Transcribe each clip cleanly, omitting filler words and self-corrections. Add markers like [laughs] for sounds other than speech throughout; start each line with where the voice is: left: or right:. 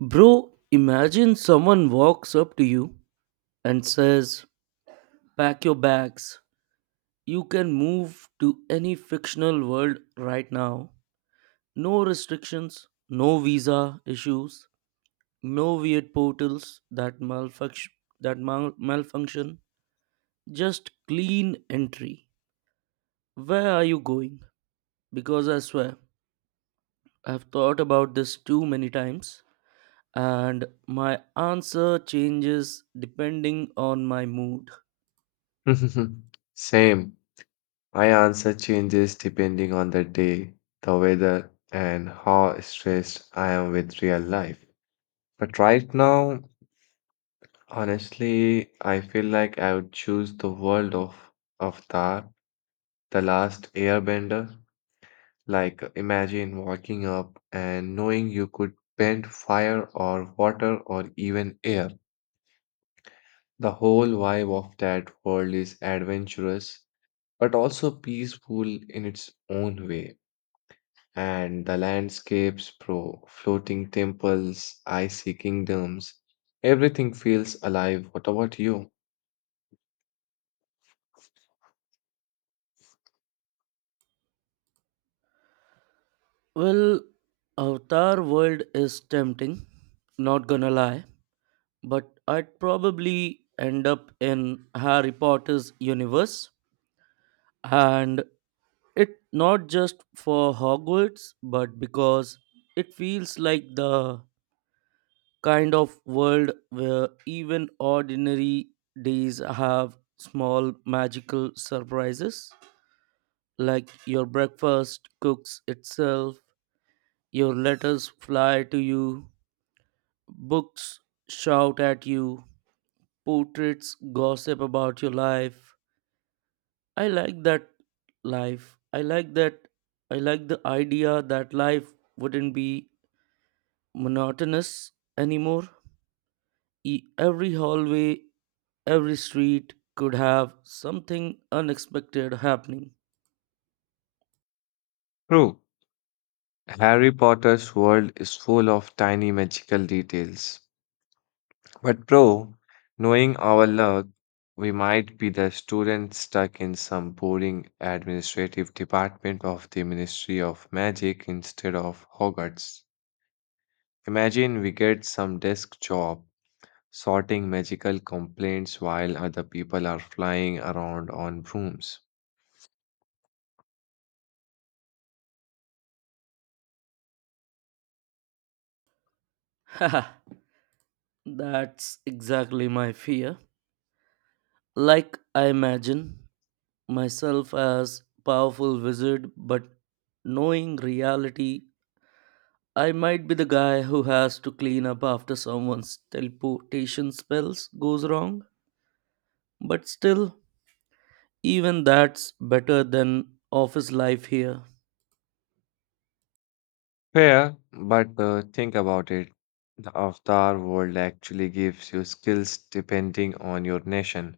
right: Bro, imagine someone walks up to you and says, "Pack your bags. You can move to any fictional world right now. No restrictions, no visa issues, no weird portals that malfunction malfunction." Just clean entry. Where are you going? Because I swear, I've thought about this too many times and my answer changes depending on my mood.
left: [laughs] Same. My answer changes depending on the day, the weather, and how stressed I am with real life. But right now, honestly, I feel like I would choose the world of Avatar, the last airbender. Like, imagine walking up and knowing you could bend fire or water or even air. The whole vibe of that world is adventurous but also peaceful in its own way. And the landscapes, pro floating temples, icy kingdoms, everything feels alive. What about you?
right: Well, Avatar World is tempting, not gonna lie, but I'd probably end up in Harry Potter's universe. And it not just for Hogwarts, but because it feels like the kind of world where even ordinary days have small magical surprises. Like your breakfast cooks itself, your letters fly to you, books shout at you, portraits gossip about your life. I like that life. I like that. I like the idea that life wouldn't be monotonous anymore. Every hallway, every street could have something unexpected happening.
left: True. Harry Potter's world is full of tiny magical details. But, bro, knowing our luck, we might be the student stuck in some boring administrative department of the Ministry of Magic instead of Hogwarts. Imagine we get some desk job sorting magical complaints while other people are flying around on brooms.
right: [laughs] Haha, that's exactly my fear. Like I imagine myself as powerful wizard, but knowing reality I might be the guy who has to clean up after someone's teleportation spells goes wrong, but still, even that's better than office life here.
left: Fair, but think about it. The Avatar world actually gives you skills depending on your nation.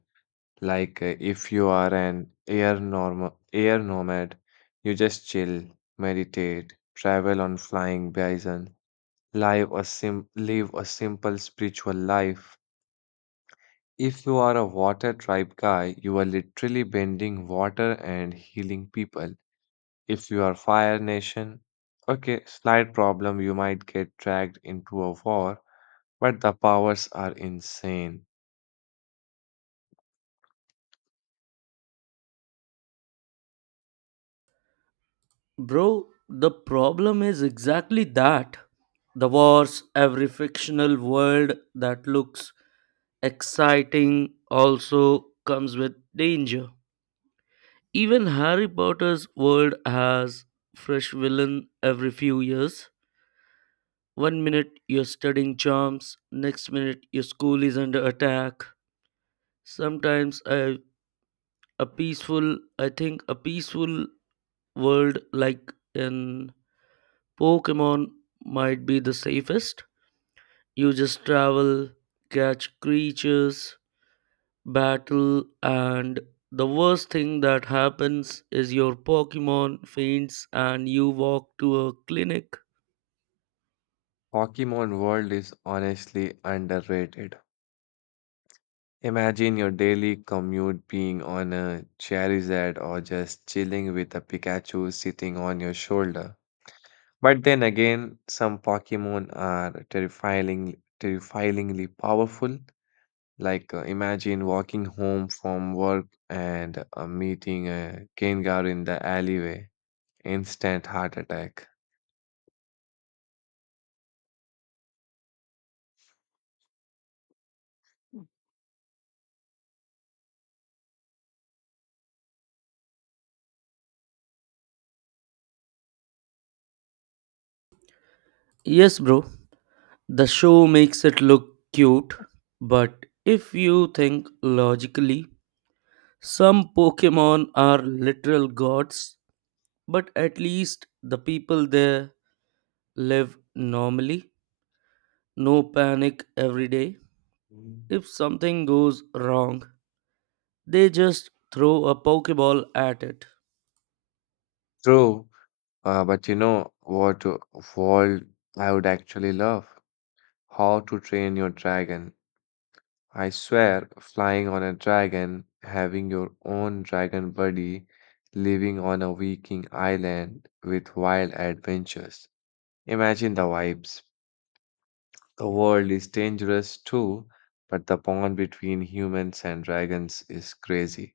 left: Like if you are an air nomad, you just chill, meditate, travel on flying bison, live a simple spiritual life. If you are a water tribe guy, you are literally bending water and healing people. If you are fire nation, okay, slight problem, you might get dragged into a war, but the powers are insane.
right: Bro, the problem is exactly that. The wars, every fictional world that looks exciting also comes with danger. Even Harry Potter's world has fresh villain every few years. One minute you're studying charms, next minute your school is under attack. Sometimes I, a peaceful, I think a peaceful world like in Pokemon might be the safest. You just travel, catch creatures, battle, and the worst thing that happens is your Pokemon faints and you walk to a clinic.
left: Pokemon World is honestly underrated. Imagine your daily commute being on a Charizard or just chilling with a Pikachu sitting on your shoulder. But then again, some Pokemon are terrifyingly powerful. Like, imagine walking home from work and meeting a Gengar in the alleyway. Instant heart attack.
right: Yes, bro. The show makes it look cute, but if you think logically, some Pokemon are literal gods, but at least the people there live normally. No panic every day.
left: Mm.
right: If something goes wrong, they just throw a Pokeball at it.
left: True, but you know what world I would actually love? How to train your dragon I swear, flying on a dragon, having your own dragon buddy, living on a Viking island with wild adventures. Imagine the vibes. The world is dangerous too, but the bond between humans and dragons is crazy.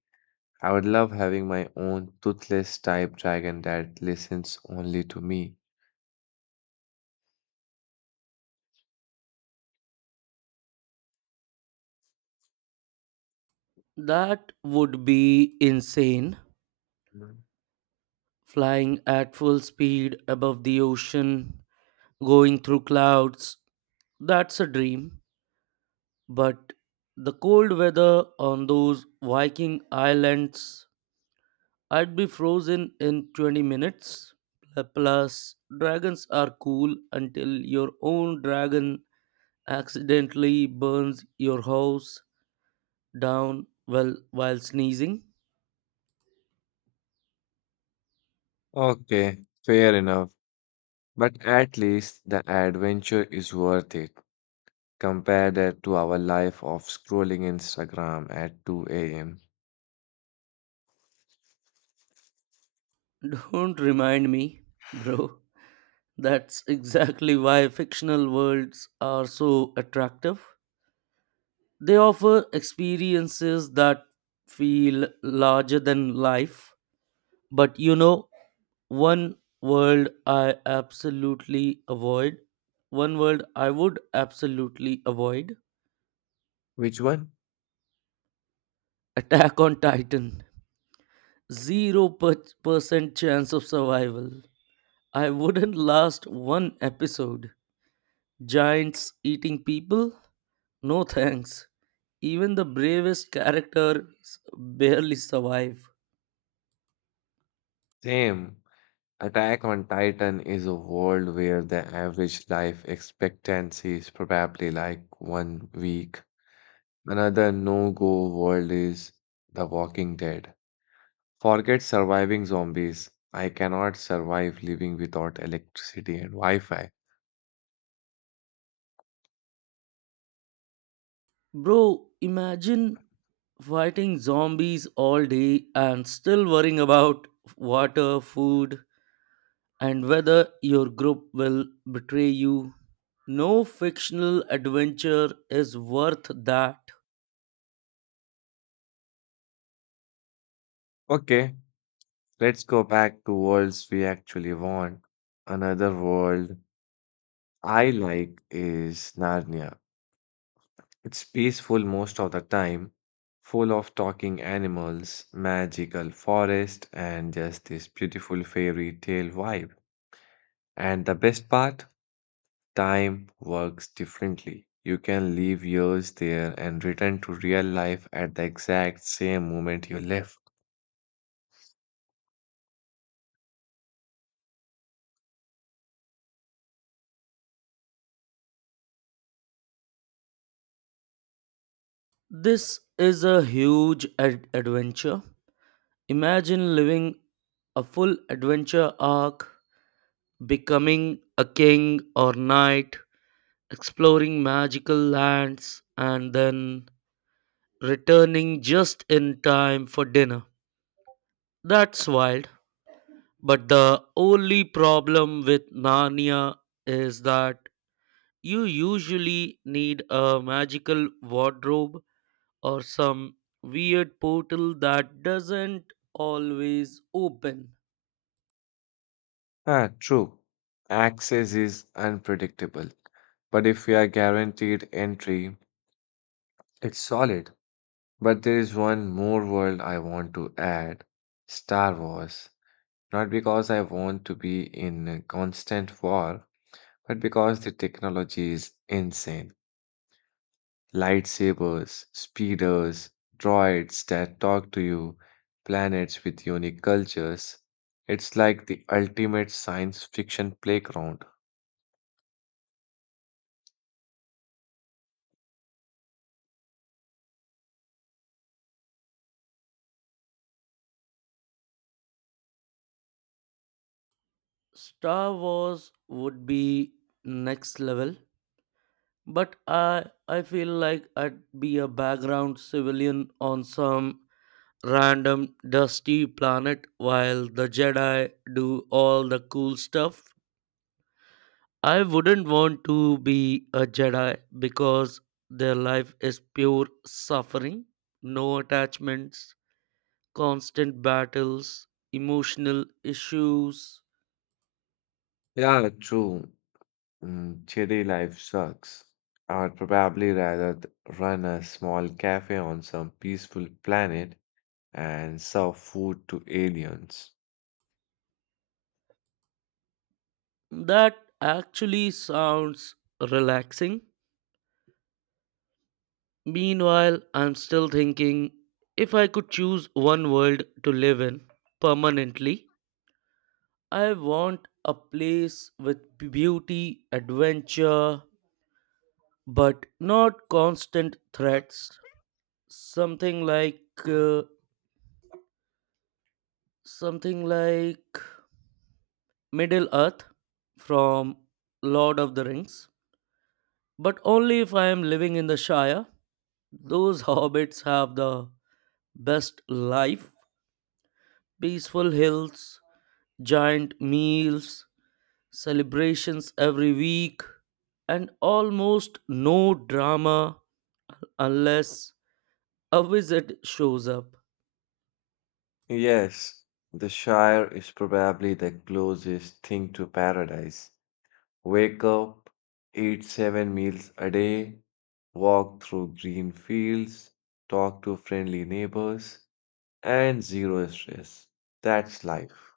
left: I would love having my own toothless type dragon that listens only to me.
right: That would be insane.
left: Mm.
right: Flying at full speed above the ocean, going through clouds, that's a dream, but the cold weather on those Viking islands, I'd be frozen in 20 minutes. Plus, dragons are cool until your own dragon accidentally burns your house down well while sneezing.
left: Okay, fair enough. But at least the adventure is worth it. Compare that to our life of scrolling Instagram at 2 a.m.
right: [laughs] Don't remind me, bro. That's exactly why fictional worlds are so attractive. They offer experiences that feel larger than life. But you know, one world I absolutely avoid, one world I would absolutely avoid:
left: Which one?
right: Attack on Titan. Percent chance of survival. I wouldn't last one episode. Giants eating people? No thanks. Even the bravest characters barely survive.
left: Same. Attack on Titan is a world where the average life expectancy is probably like one week. Another no-go world is The Walking Dead. Forget surviving zombies. I cannot survive living without electricity and Wi-Fi.
right: Bro, imagine fighting zombies all day and still worrying about water, food, and whether your group will betray you. No fictional adventure is worth that.
left: Okay, let's go back to worlds we actually want. Another world I like is Narnia. It's peaceful most of the time, full of talking animals, magical forest, and just this beautiful fairy tale vibe. And the best part, time works differently. You can live years there and return to real life at the exact same moment you left.
right: This is a huge ad- adventure. Imagine living a full adventure arc, becoming a king or knight, exploring magical lands, and then returning just in time for dinner. That's wild. But the only problem with Narnia is that you usually need a magical wardrobe or some weird portal that doesn't always open.
left: Ah, true. Access is unpredictable, but if we are guaranteed entry, it's solid. But there is one more world I want to add Star Wars. Not because I want to be in a constant war, but because the technology is insane lightsabers, speeders, droids that talk to you, planets with unique cultures. It's like the ultimate science fiction playground.
right: Star Wars would be next level, but I feel like I'd be a background civilian on some random dusty planet while the Jedi do all the cool stuff. I wouldn't want to be a Jedi because their life is pure suffering, no attachments, constant battles, emotional issues.
left: Yeah, true. Mm, city life sucks. I would probably rather run a small cafe on some peaceful planet and serve food to aliens.
right: That actually sounds relaxing. Meanwhile, I'm still thinking if I could choose one world to live in permanently, I want a place with beauty, adventure, but not constant threats. Something like uh, something like Middle Earth from Lord of the Rings, but only if I am living in the Shire. Those [laughs] hobbits have the best life, peaceful hills, giant meals, celebrations every week, and almost no drama unless a wizard shows up.
left: Yes, the Shire is probably the closest thing to paradise. Wake up, eat seven meals a day, walk through green fields, talk to friendly neighbors, and zero stress. That's life.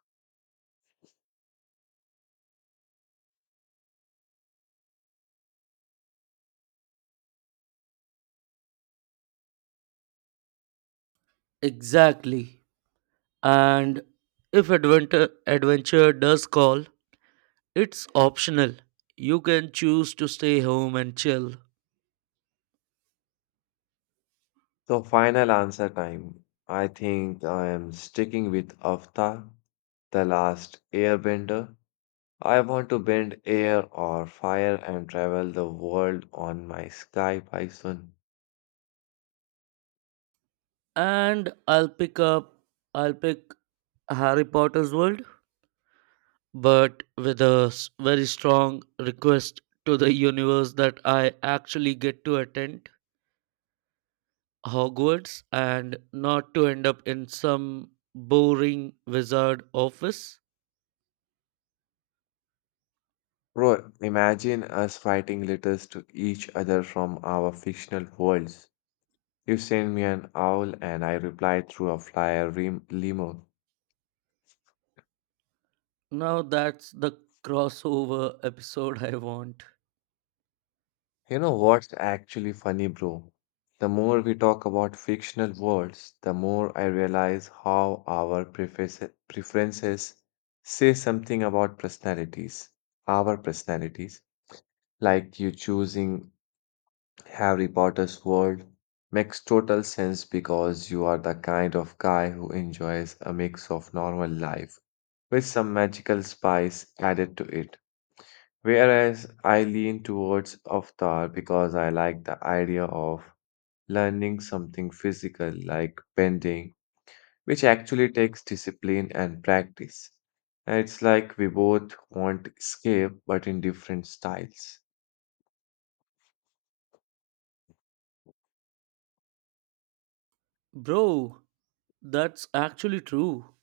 right: Exactly. And if adventure does call, it's optional. You can choose to stay home and chill.
left: So, final answer time. I think I am sticking with Avatar, the last airbender. I want to bend air or fire and travel the world on my sky bison.
right: And I'll pick Harry Potter's world, but with a very strong request to the universe that I actually get to attend Hogwarts and not to end up in some boring wizard office.
left: Bro, imagine us writing letters to each other from our fictional worlds. You send me an owl and I reply through a limo.
right: Now that's the crossover episode I want.
left: You know what's actually funny, bro? The more we talk about fictional worlds, the more I realize how our preferences say something about personalities, our personalities. Like you choosing Harry Potter's world makes total sense because you are the kind of guy who enjoys a mix of normal life with some magical spice added to it. Whereas I lean towards Avatar because I like the idea of learning something physical like bending, which actually takes discipline and practice. And it's like we both want escape but in different styles.
right: Bro, that's actually true.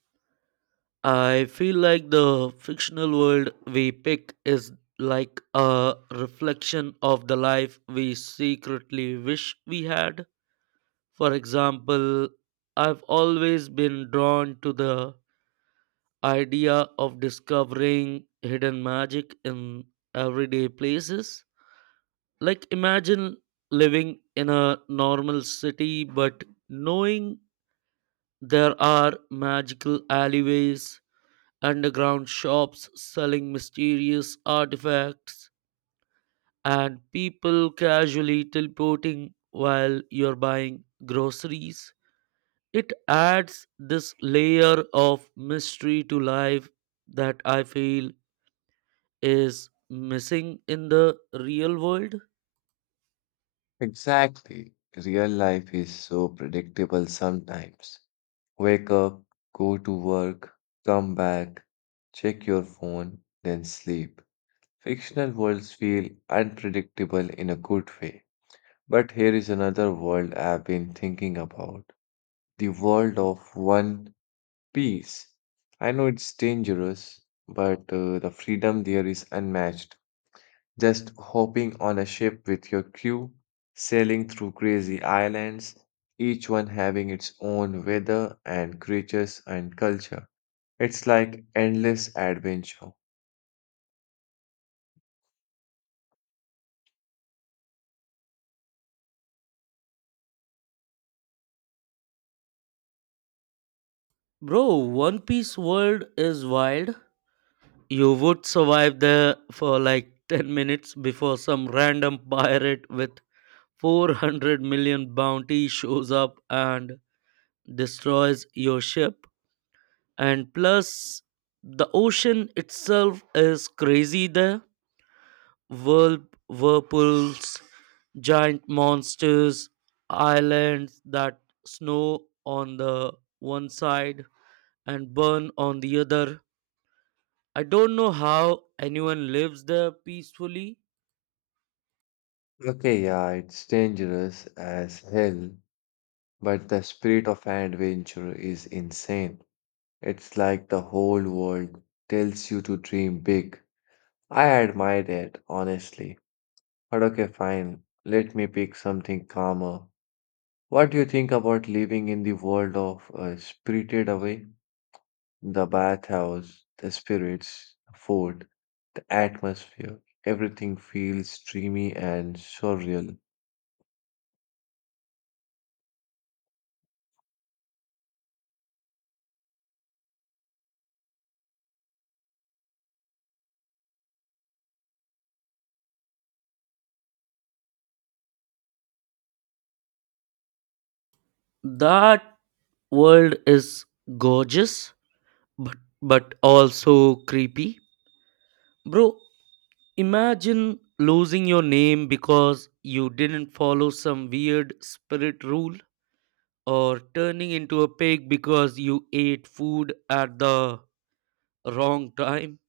right: I feel like the fictional world we pick is like a reflection of the life we secretly wish we had. For example, I've always been drawn to the idea of discovering hidden magic in everyday places, like imagine living in a normal city but knowing there are magical alleyways, underground shops selling mysterious artifacts, and people casually teleporting while you're buying groceries. It adds this layer of mystery to life that I feel is missing in the real world.
left: Exactly. Real life is so predictable sometimes. Wake up, go to work, come back, check your phone, then sleep. Fictional worlds feel unpredictable in a good way. But here is another world I've been thinking about the world of One Piece. I know it's dangerous, but the freedom there is unmatched. Just hopping on a ship with your crew, sailing through crazy islands, each one having its own weather and creatures and culture. It's like endless adventure.
right: Bro, one piece world is wild. You would survive there for like 10 minutes before some random pirate with 400 million bounty shows up and destroys your ship. And plus, the ocean itself is crazy there. Whirlpools, giant monsters, islands that snow on the one side and burn on the other. I don't know how anyone lives there peacefully.
left: Okay, yeah, it's dangerous as hell, but the spirit of adventure is insane. It's like the whole world tells you to dream big. I admire that, honestly. But okay, fine. Let me pick something calmer. What do you think about living in the world of Spirited Away? The bathhouse, the spirits, the food, the atmosphere. Everything feels dreamy and surreal.
right: That world is gorgeous, but, but also creepy. Bro, imagine losing your name because you didn't follow some weird spirit rule or turning into a pig because you ate food at the wrong time.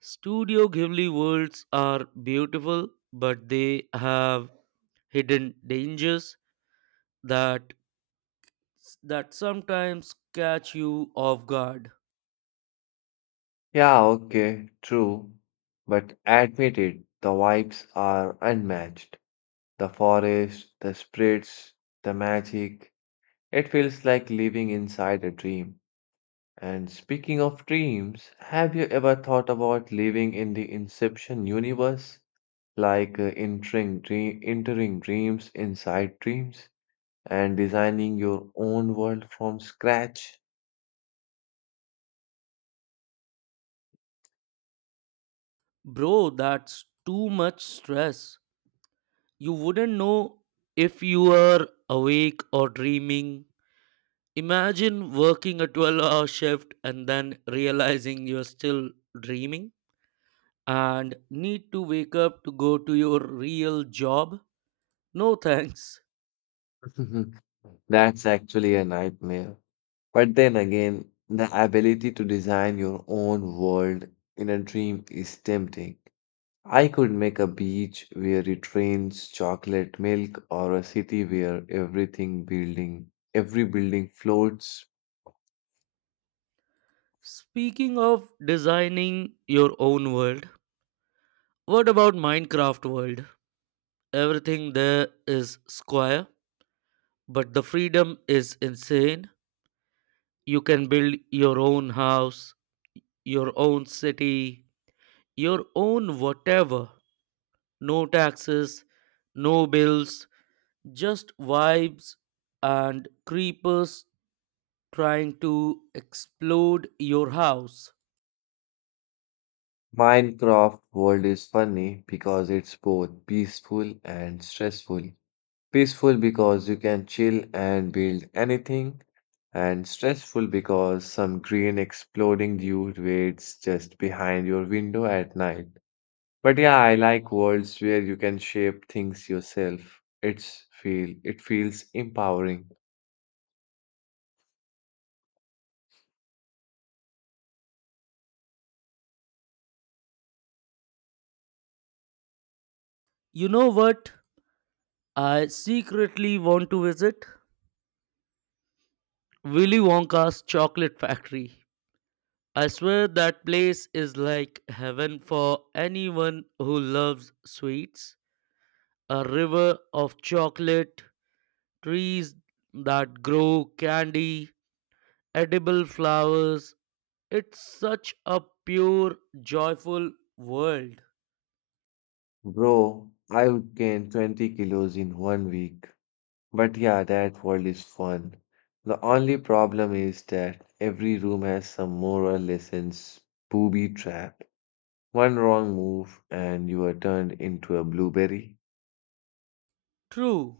right: Studio Ghibli worlds are beautiful, but they have hidden dangers that that sometimes catch you off guard.
left: Yeah, okay, true. But admit it, the vibes are unmatched. The forest, the spirits, the magic. It feels like living inside a dream. And speaking of dreams, have you ever thought about living in the Inception universe? Like entering dreams inside dreams and designing your own world from scratch.
right: Bro, that's too much stress. You wouldn't know if you were awake or dreaming. Imagine working a 12-hour shift and then realizing you're still dreaming and need to wake up to go to your real job. No [laughs] thanks.
left: [laughs] That's actually a nightmare. But then again, the ability to design your own world in a dream is tempting. I could make a beach where it rains chocolate milk or a city where every building floats.
right: Speaking of designing your own world, what about Minecraft world? Everything there is square, but the freedom is insane. You can build your own house, your own city, your own whatever. No taxes, no bills, just vibes and creepers trying to explode your house.
left: Minecraft world is funny because it's both peaceful and stressful. Peaceful because you can chill and build anything, and stressful because some green exploding dude waits just behind your window at night. But yeah, I like worlds where you can shape things yourself. It feels empowering.
right: You know what? I secretly want to visit Willy Wonka's chocolate factory. I swear that place is like heaven for anyone who loves sweets. A river of chocolate, trees that grow candy, edible flowers. It's such a pure, joyful world.
left: Bro, I'll gain 20 kilos in one week. But yeah, that world is fun. The only problem is that every room has some moral lessons booby trap. One wrong move and you are turned into a blueberry.
right: True,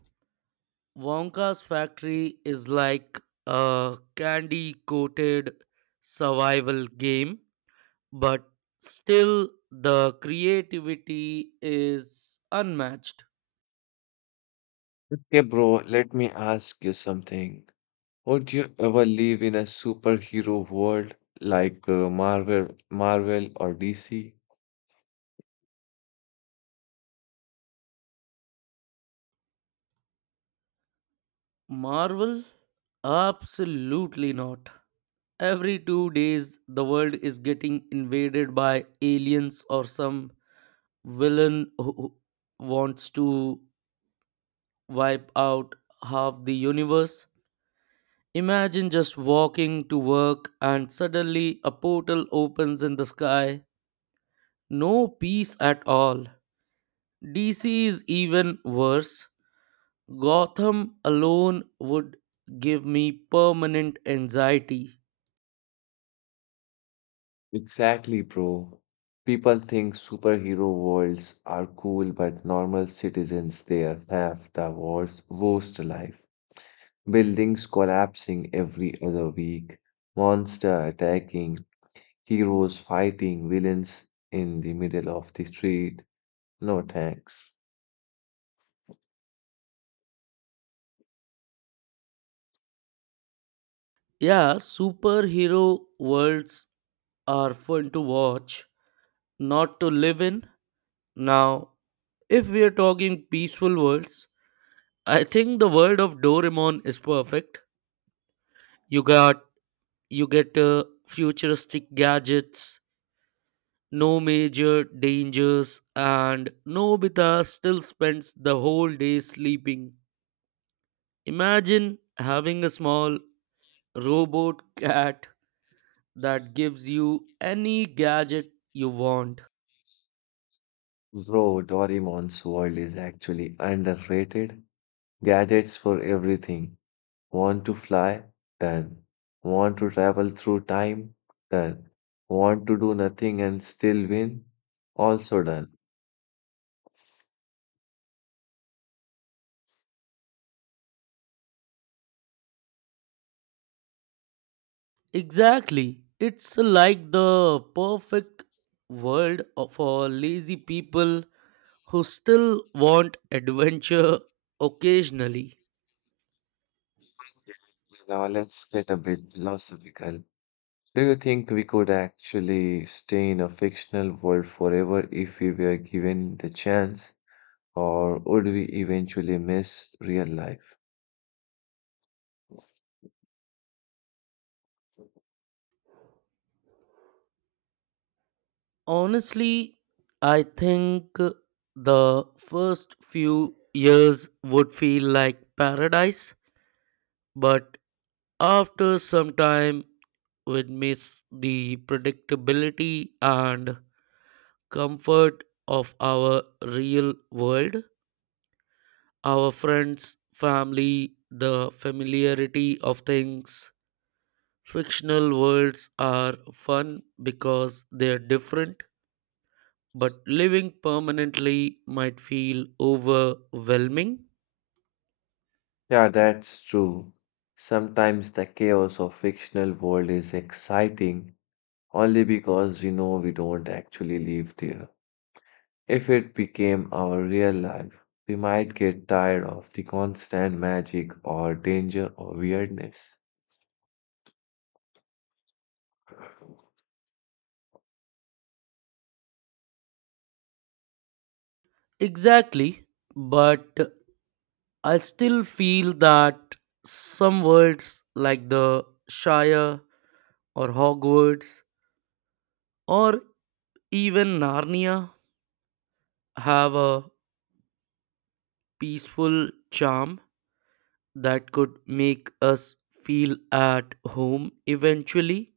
right: Wonka's factory is like a candy coated survival game, but still the creativity is unmatched.
left: Okay, bro, let me ask you something. Would you ever live in a superhero world like Marvel or DC?
right: Marvel? Absolutely not. Every two days, the world is getting invaded by aliens or some villain who wants to wipe out half the universe. Imagine just walking to work and suddenly a portal opens in the sky. No peace at all. DC is even worse. Gotham alone would give me permanent anxiety.
left: Exactly, bro. People think superhero worlds are cool, but normal citizens there have the worst life. Buildings collapsing every other week, monster attacking, heroes fighting villains in the middle of the street. No thanks.
right: Yeah, superhero worlds are fun to watch, not to live in. Now, if we are talking peaceful worlds, I think the world of Doraemon is perfect. You got you get futuristic gadgets, no major dangers, and Nobita still spends the whole day sleeping. Imagine having a small robot cat that gives you any gadget you want.
left: Bro, Doraemon's world is actually underrated. Gadgets for everything. Want to fly? Done. Want to travel through time? Done. Want to do nothing and still win? Also done.
right: Exactly. It's like the perfect for lazy people who still want adventure occasionally.
left: Now let's get a bit philosophical. Do you think we could actually stay in a fictional world forever if we were given the chance? Or would we eventually miss real life?
right: Honestly, I think the first few years would feel like paradise, but after some time, we'd miss the predictability and comfort of our real world. Our friends, family, the familiarity of things. Fictional worlds are fun because they're different, but living permanently might feel overwhelming.
left: Yeah, that's true. Sometimes the chaos of fictional world is exciting only because we know we don't actually live there. If it became our real life, we might get tired of the constant magic or danger or weirdness.
right: Exactly, but I still feel that some worlds like the Shire or Hogwarts or even Narnia have a peaceful charm that could make us feel at home eventually.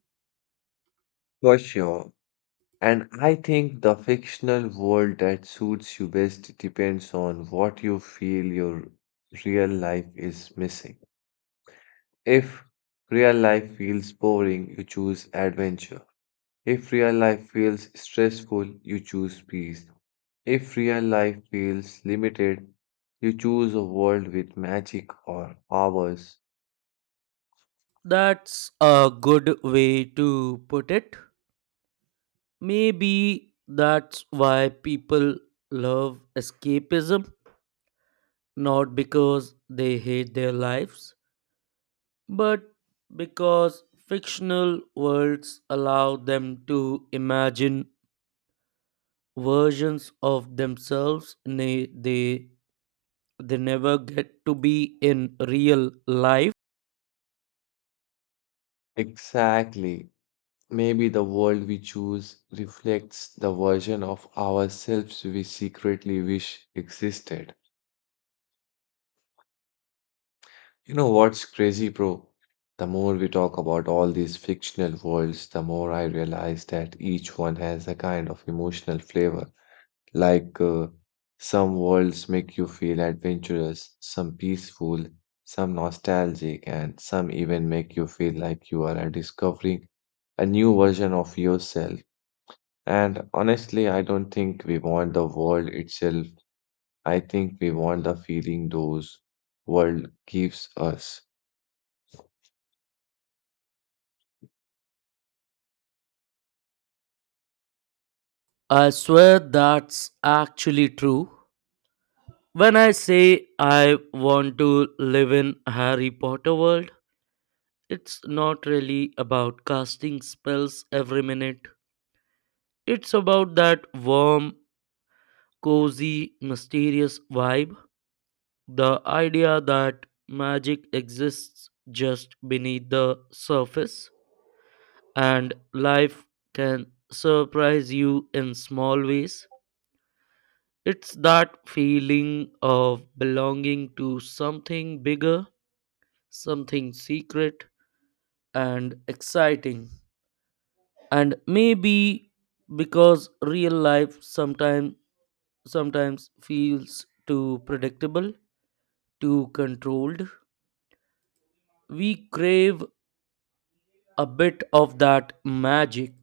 left: For sure. And I think the fictional world that suits you best depends on what you feel your real life is missing. If real life feels boring, you choose adventure. If real life feels stressful, you choose peace. If real life feels limited, you choose a world with magic or powers.
right: That's a good way to put it. Maybe that's why people love escapism, not because they hate their lives, but because fictional worlds allow them to imagine versions of themselves they never get to be in real life.
left: Exactly. Maybe the world we choose reflects the version of ourselves we secretly wish existed. You know what's crazy, bro? The more we talk about all these fictional worlds, the more I realize that each one has a kind of emotional flavor. Like some worlds make you feel adventurous, some peaceful, some nostalgic, and some even make you feel like you are discovering a new version of yourself. And honestly, I don't think we want the world itself. I think we want the feeling those world gives us.
right: I swear that's actually true. When I say I want to live in Harry Potter world, it's not really about casting spells every minute. It's about that warm, cozy, mysterious vibe, the idea that magic exists just beneath the surface and life can surprise you in small ways. It's that feeling of belonging to something bigger, something secret and exciting. And maybe because real life sometimes feels too predictable, too controlled, we crave a bit of that magic.